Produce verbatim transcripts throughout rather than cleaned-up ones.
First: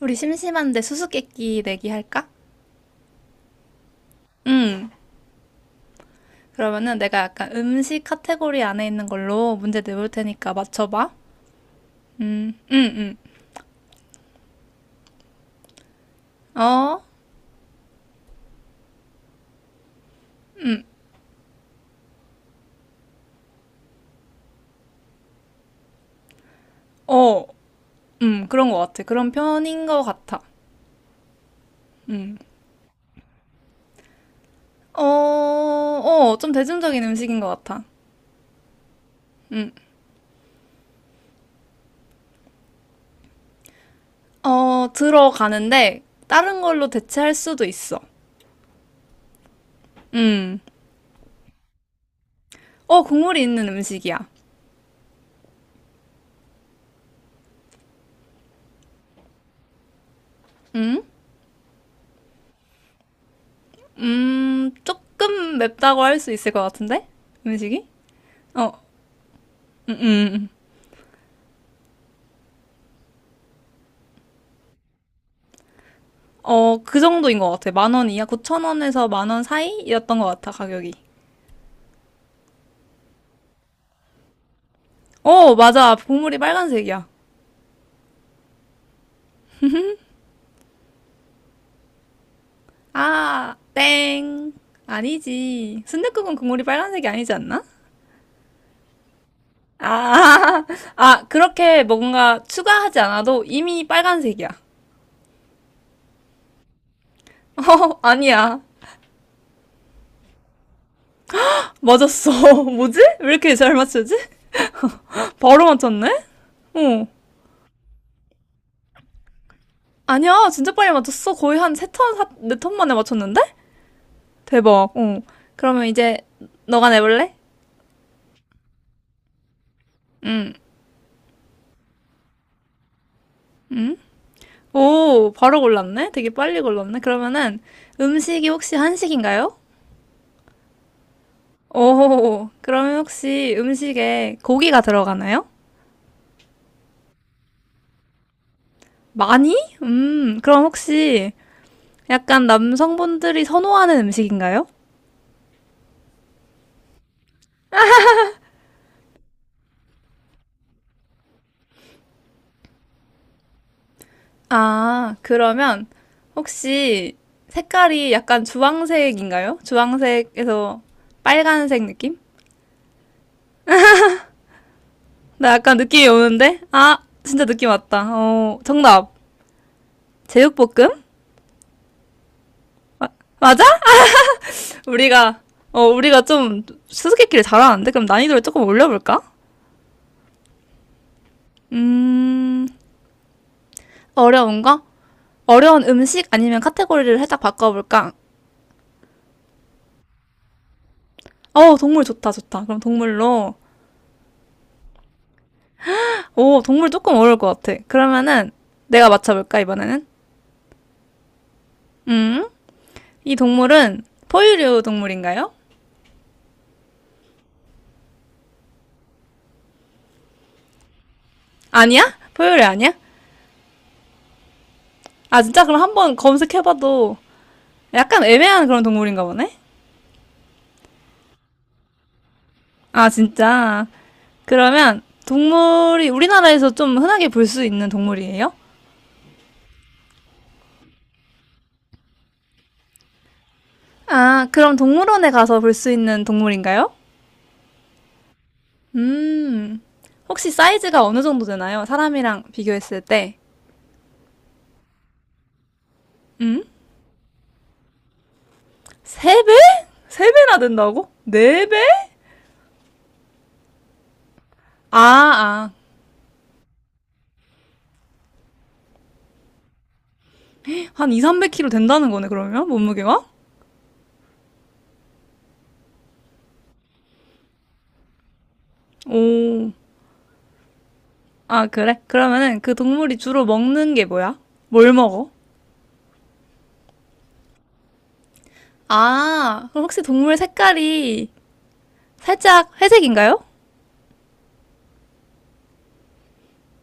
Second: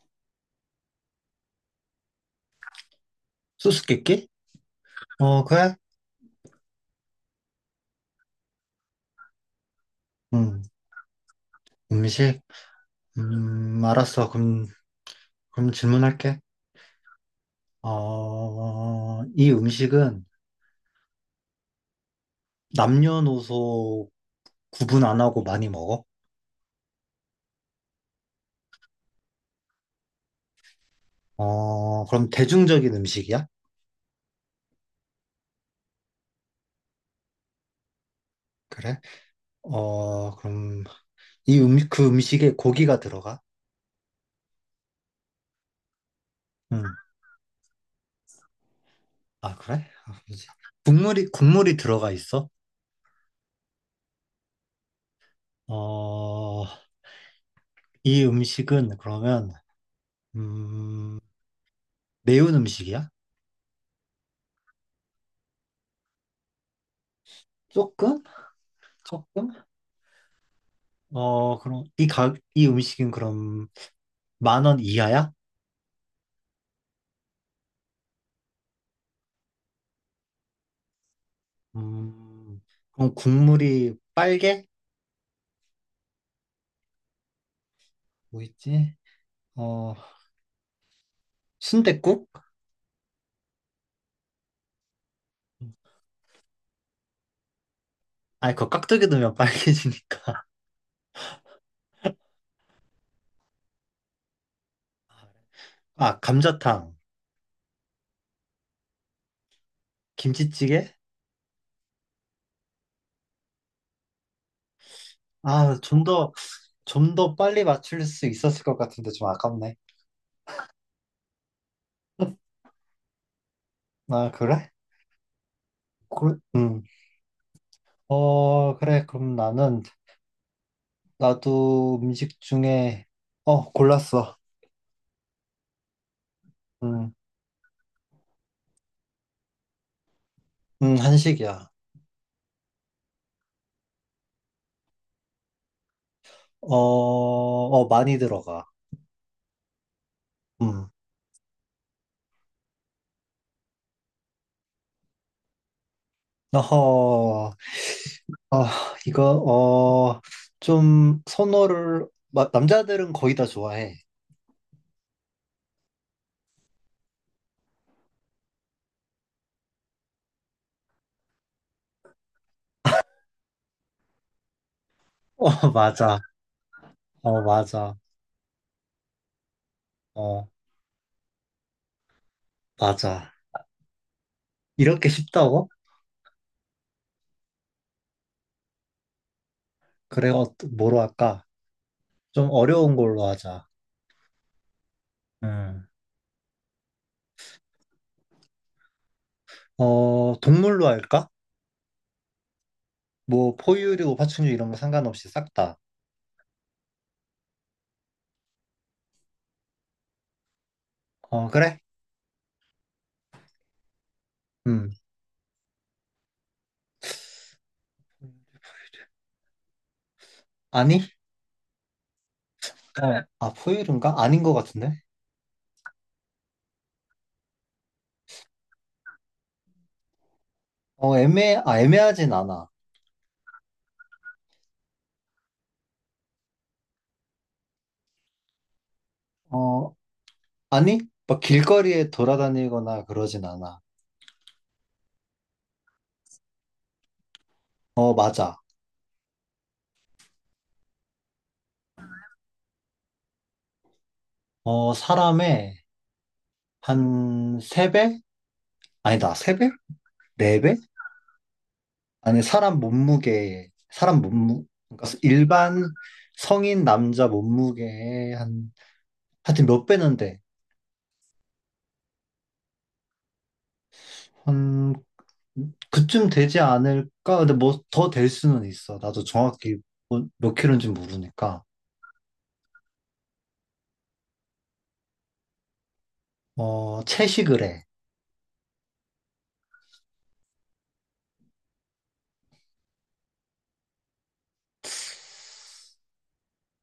우리 심심한데 수수께끼 내기 할까? 수수께끼? 응. 어, 그래? 그러면은 내가 약간 음식 카테고리 안에 있는 걸로 문제 내볼 테니까 음, 맞춰봐. 음식? 음, 음, 음. 음, 알았어. 그럼, 그럼 질문할게. 어, 어, 이 음식은 남녀노소 구분 안 하고 많이 먹어? 어, 음, 그런 것 같아. 그런 편인 것 같아. 어, 그럼 음. 대중적인 음식이야? 어, 어, 좀 대중적인 음식인 것 같아. 그래? 음. 어, 그럼 이 음, 그 음식에 고기가 들어가? 어, 들어가는데 다른 응. 걸로 대체할 수도 있어. 아, 그래? 아, 뭐지? 음. 국물이, 국물이 들어가 있어? 어, 국물이 있는 음식이야. 어, 이 음식은 그러면, 음? 음, 매운 음식이야? 음, 조금 맵다고 할 수 있을 것 같은데? 음식이? 조금? 어, 조금? 음, 음. 어, 그럼 이 가, 이 음식은 그럼 만 원 이하야? 어, 그 정도인 것 같아. 만원 이하 구천 원에서 만원 사이였던 것 같아, 가격이. 음, 그럼 국물이 빨개? 어, 맞아. 국물이 빨간색이야. 뭐 있지? 어, 순댓국? 아, 땡. 아니지. 순댓국은 국물이 빨간색이 아니지 않나? 아니, 그거 깍두기 넣으면 빨개지니까. 아, 아, 그렇게 뭔가 추가하지 않아도 이미 빨간색이야. 아, 감자탕, 어, 아니야. 김치찌개? 맞았어. 뭐지? 왜 이렇게 잘 맞추지? 바로 아, 좀 맞췄네? 더, 어. 좀 더 빨리 맞출 수 있었을 것 같은데 좀 아깝네. 아니야, 진짜 빨리 맞췄어. 거의 한 세턴 네, 네턴 만에 맞췄는데? 아, 그래? 대박. 어. 그러면 이제 그, 음. 너가 내볼래? 어, 그래. 그럼 나는, 응. 나도 음식 중에, 어, 골랐어. 오, 바로 골랐네? 되게 빨리 골랐네? 음, 그러면은 음식이 혹시 한식인가요? 음, 한식이야. 오, 그러면 혹시 음식에 고기가 들어가나요? 어, 어, 많이 들어가. 많이? 음, 그럼 음. 혹시 약간 남성분들이 선호하는 음식인가요? 어허, 아, 이거, 어, 좀, 선호를, 마- 남자들은 거의 다 좋아해. 아, 그러면 혹시 색깔이 약간 주황색인가요? 주황색에서 빨간색 느낌? 나 어, 약간 느낌이 맞아. 오는데? 아, 어, 진짜 느낌 맞아. 왔다. 어, 정답. 어, 제육볶음? 맞아. 맞아. 이렇게 우리가 쉽다고? 어 우리가 좀 수수께끼를 잘하는데 그럼 난이도를 조금 올려볼까? 그래, 어, 뭐로 할까? 좀 음. 어려운 걸로 하자. 어려운 거? 어려운 음. 음식 아니면 카테고리를 살짝 바꿔볼까? 어, 동물로 할까? 어, 동물 좋다 좋다. 그럼 동물로. 뭐, 포유류, 파충류 이런 거 상관없이 싹 다. 오, 동물 조금 어려울 것 같아. 그러면은 내가 맞춰볼까 이번에는? 어, 그래? 음이 동물은 포유류 음. 동물인가요? 아니? 아니야? 포유류 아니야? 어, 아, 포유류인가? 아닌 것 같은데? 아, 진짜? 그럼 한번 검색해봐도 약간 애매한 그런 동물인가 보네? 어, 애매, 아, 애매하진 않아. 아, 진짜? 그러면 동물이 우리나라에서 좀 흔하게 볼 수 있는 동물이에요? 어, 아니, 막 길거리에 돌아다니거나 그러진 않아. 아, 그럼 동물원에 가서 볼 수 있는 동물인가요? 어, 맞아. 음, 혹시 사이즈가 어느 정도 되나요? 사람이랑 비교했을 때. 어, 사람의 음? 한 세배. 아니다, 세배네배 세배세배나 된다고? 네배. 아니, 사람 몸무게, 사람 몸무, 아, 그러니까 아. 일반 성인 남자 몸무게의 한, 하여튼 몇 배는 돼. 한 이백, 삼백 킬로그램 된다는 거네, 그러면? 몸무게가? 한, 그쯤 되지 않을까? 근데 뭐 더 될 수는 있어. 나도 오. 정확히 뭐- 몇 킬로인지 모르니까. 아, 그래? 그러면은 그 동물이 주로 먹는 게 뭐야? 뭘 먹어? 어, 채식을 해. 아, 그럼 혹시 동물 색깔이 살짝 회색인가요?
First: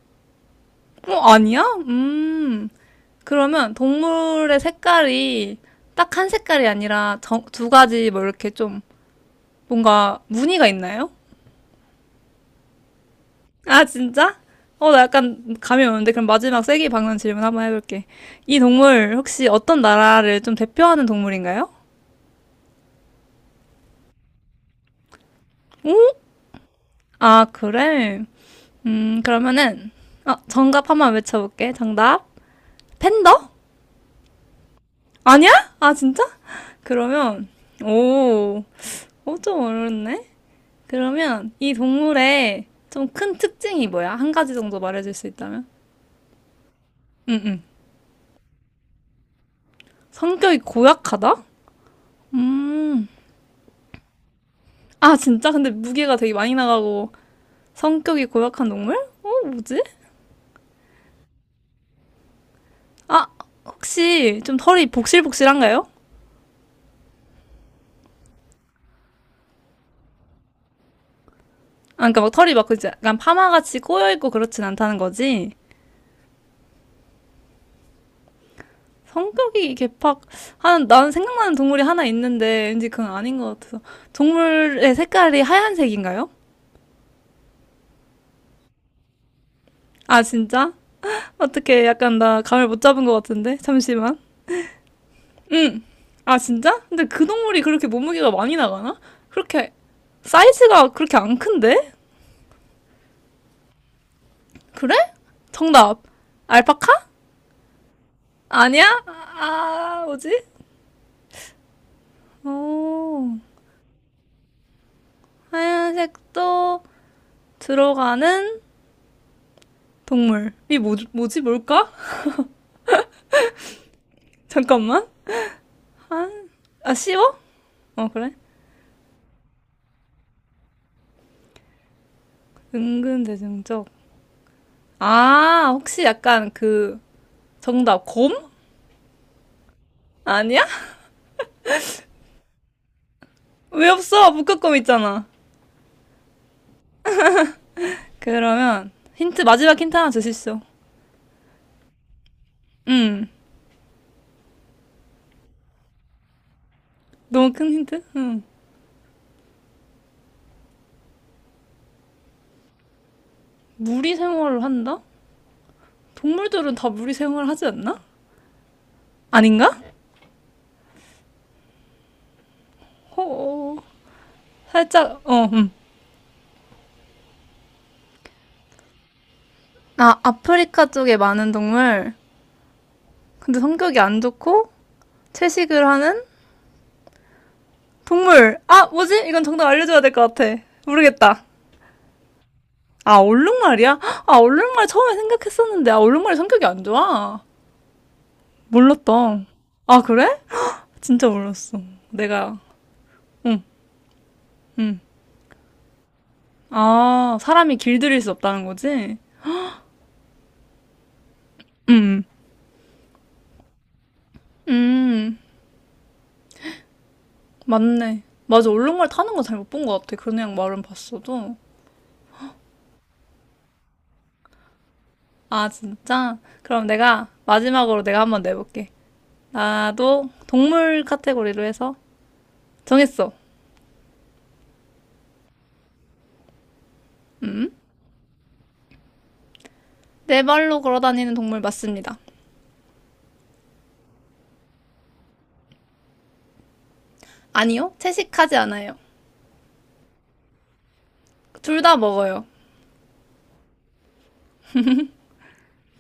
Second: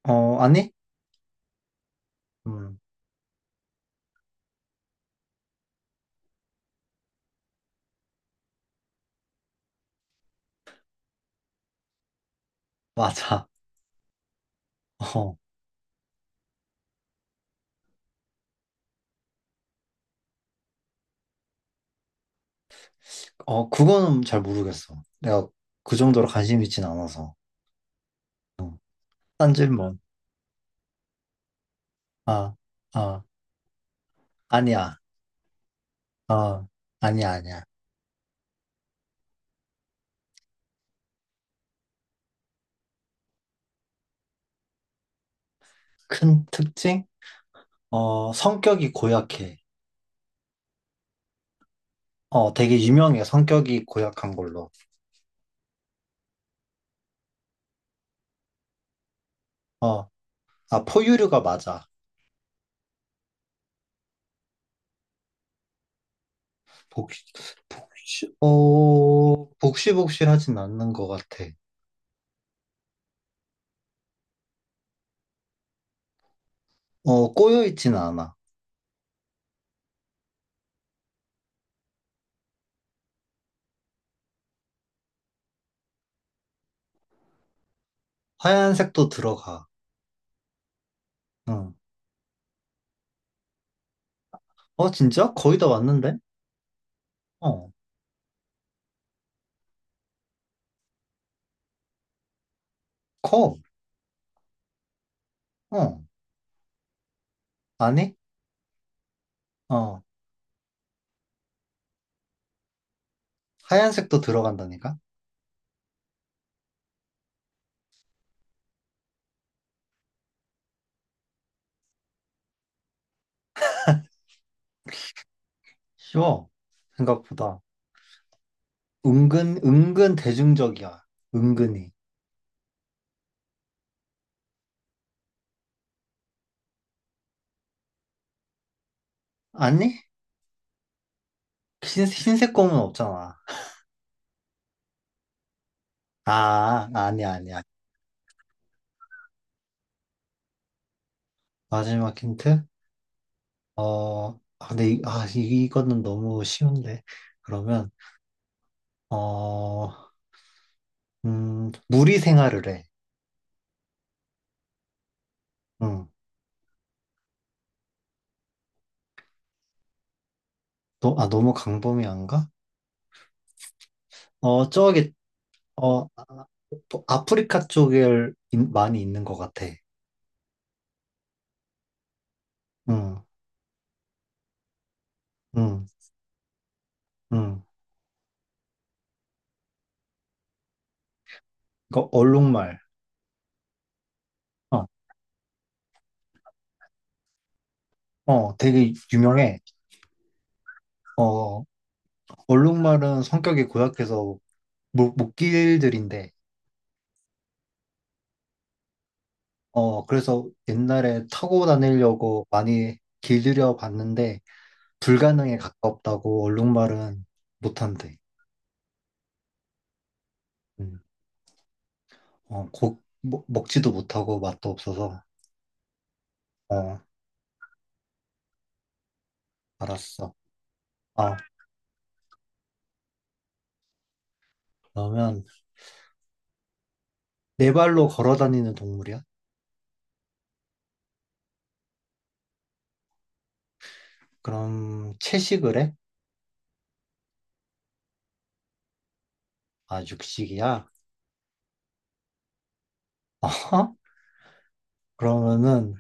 어, 아니? 어, 아니야? 음. 음, 그러면 동물의 색깔이 딱 한 색깔이 아니라 정- 두 가지 뭐 이렇게 좀 뭔가 무늬가 있나요? 맞아. 아, 진짜? 어, 나 어. 약간 감이 오는데 그럼 마지막 세기 박는 질문 한번 해볼게. 이 동물 혹시 어떤 나라를 좀 대표하는 동물인가요? 어, 그거는 잘 모르겠어. 내가 그 정도로 관심 있진 않아서. 아, 그래? 음, 딴 그러면은 질문. 어, 정답 한번 외쳐볼게. 정답. 아, 아, 팬더? 아니야. 아니야? 아, 진짜? 어, 아니야, 그러면 아니야. 오, 어, 좀 어렵네. 그러면 이 동물의 좀 큰 특징이 뭐야? 한 가지 정도 말해줄 수 있다면? 큰 특징? 응, 응. 어, 성격이 고약해. 성격이 고약하다? 어, 되게 음. 유명해. 성격이 고약한 걸로. 아, 진짜? 근데 무게가 되게 많이 나가고 성격이 고약한 동물? 어, 뭐지? 어, 아, 포유류가 맞아. 아, 혹시 좀 털이 복실복실한가요? 복시, 복시, 어, 복실복실하진 않는 것 같아. 아, 그러니까 막 털이 막 그지? 약간 파마같이 꼬여있고 그렇진 않다는 거지? 어, 꼬여있진 않아. 성격이 개팍, 한, 나는 생각나는 동물이 하나 있는데 왠지 그건 아닌 것 같아서. 동물의 색깔이 하얀색인가요? 하얀색도 들어가. 아, 진짜? 응. 어떻게 약간 나 감을 못 잡은 것 같은데 잠시만. 어, 진짜? 거의 다 왔는데? 아, 진짜? 근데 그 동물이 어, 그렇게 몸무게가 많이 나가나? 그렇게 사이즈가 그렇게 안 큰데? 커. 그래? 정답. 어, 알파카? 아니? 아니야? 아, 어. 아, 뭐지? 오. 하얀색도 들어간다니까? 하얀색도 들어가는 동물이 뭐, 뭐지 뭘까? 잠깐만. 쉬워. 아, 쉬워? 생각보다. 어, 그래? 은근, 은근 대중적이야. 은근히. 은근 대중적. 아, 혹시 약간 그 정답 곰? 아니? 아니야? 흰, 흰색 검은 없잖아. 왜 없어? 북극곰 있잖아. 아, 아니야, 아니야. 그러면 힌트. 마지막 힌트 하나 주십시오. 마지막 힌트? 음, 어, 아, 근데, 이, 아, 이- 이거는 너무 쉬운데. 너무 큰 그러면, 힌트? 음, 어, 음, 무리 생활을 해. 무리 생활을 한다? 응. 동물들은 다 무리 생활을 하지 않나? 아닌가? 너, 아, 너무 강범위한가? 어, 어, 저기, 살짝 어, 음. 어, 아, 아프리카 쪽에 많이 있는 것 같아. 아, 아프리카 쪽에 많은 동물. 응, 근데 성격이 안 좋고 채식을 응, 하는 응. 동물. 아, 뭐지? 이건 정답 알려줘야 될 것 같아. 모르겠다. 이거 얼룩말. 아, 얼룩말이야? 아, 얼룩말 어. 처음에 생각했었는데, 아, 얼룩말이 성격이 안 좋아. 어, 되게 몰랐다. 유명해. 아, 그래? 진짜 어, 몰랐어. 내가, 얼룩말은 응, 성격이 고약해서 응. 목, 목길들인데, 아, 사람이 길들일 수 없다는 거지? 어, 그래서 옛날에 타고 음. 다니려고 많이 길들여 봤는데, 음. 불가능에 가깝다고 얼룩말은 못한대. 맞네. 맞아, 얼룩말 타는 거 잘 못 본 것 같아. 그냥 말은 음, 봤어도. 어, 고, 먹, 먹지도 못하고 맛도 없어서, 아, 진짜? 그럼 어, 내가 마지막으로 내가 한번 내볼게. 나도 알았어. 동물 아, 카테고리로 해서 정했어. 그러면 네 발로 걸어 다니는 동물이야? 네 발로 걸어 다니는 동물 맞습니다. 그럼 채식을 해? 아니요, 채식하지 않아요. 아, 육식이야? 둘 다 먹어요. 어허? 그러면은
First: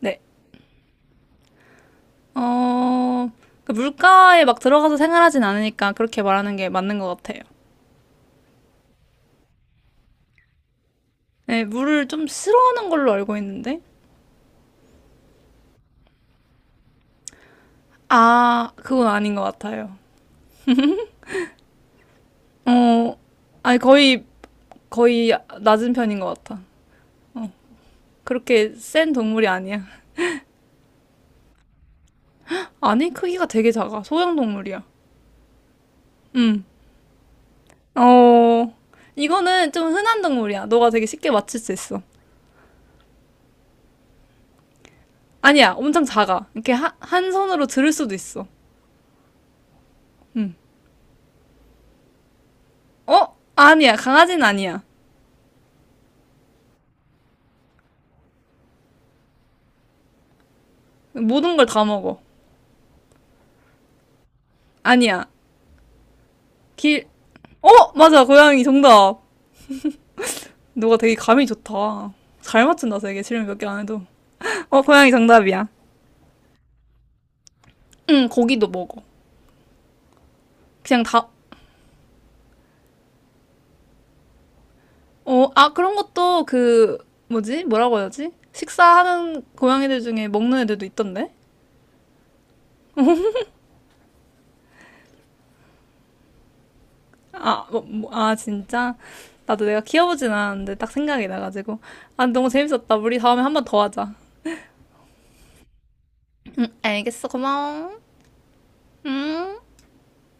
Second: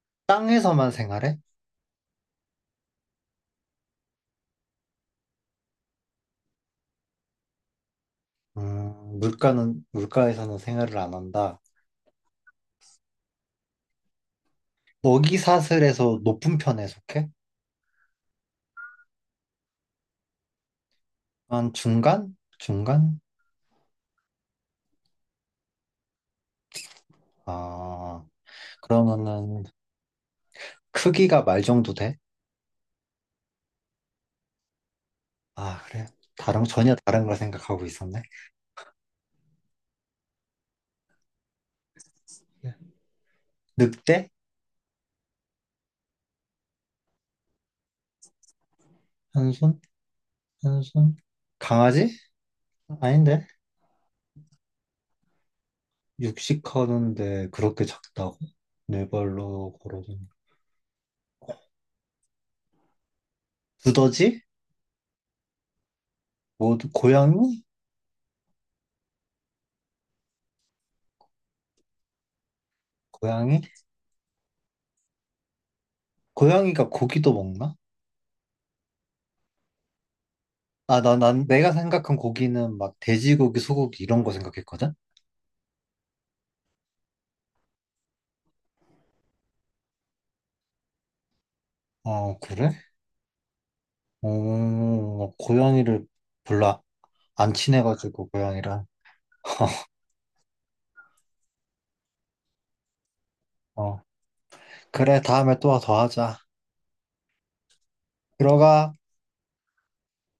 네. 땅에서만 생활해? 어, 그 물가에 막 들어가서 생활하진 않으니까 그렇게 말하는 게 맞는 것 같아요. 음, 물가는, 물가에서는 생활을 안 한다. 네, 물을 좀 싫어하는 걸로 알고 있는데. 먹이 사슬에서 높은 편에 속해? 아, 그건 아닌 것 같아요. 한 중간? 어, 중간? 아니, 거의, 거의 낮은 편인 것 같아. 아, 그렇게 센 동물이 그러면은 아니야. 크기가 말 정도 돼? 아니, 크기가 되게 작아. 소형 동물이야. 아, 그래. 응. 다른, 전혀 다른 걸 생각하고 있었네. 어, 이거는 좀 흔한 동물이야. 너가 되게 쉽게 맞출 수 있어. 늑대? 아니야, 엄청 작아. 이렇게 하, 한 손으로 들을 수도 있어. 한 손? 한 손? 강아지? 어? 아닌데? 아니야, 강아지는 아니야. 육식 하는데 그렇게 작다고? 네 발로 걸어다니. 모든 걸 다 먹어. 두더지? 아니야. 뭐, 길, 고양이? 어? 맞아, 고양이 정답. 너가 되게 감이 좋다. 잘 맞춘다, 되게. 질문 몇 고양이? 개 안 해도. 어, 고양이 정답이야. 고양이가 고기도 먹나? 응, 고기도 먹어. 아, 그냥 나, 다, 난 내가 생각한 고기는 막 돼지고기, 소고기 이런 거 생각했거든? 어, 아, 그런 것도 그, 뭐지? 뭐라고 해야지? 식사하는 고양이들 중에 먹는 애들도 있던데? 어, 그래? 어, 고양이를 별로 안 아, 뭐, 뭐, 친해가지고, 아, 고양이랑. 진짜? 나도 내가 키워보진 않았는데 딱 생각이 나가지고. 아, 너무 재밌었다. 우리 다음에 한 번 더 어, 하자. 그래, 다음에 또 더 하자. 알겠어. 고마워. 들어가. 음.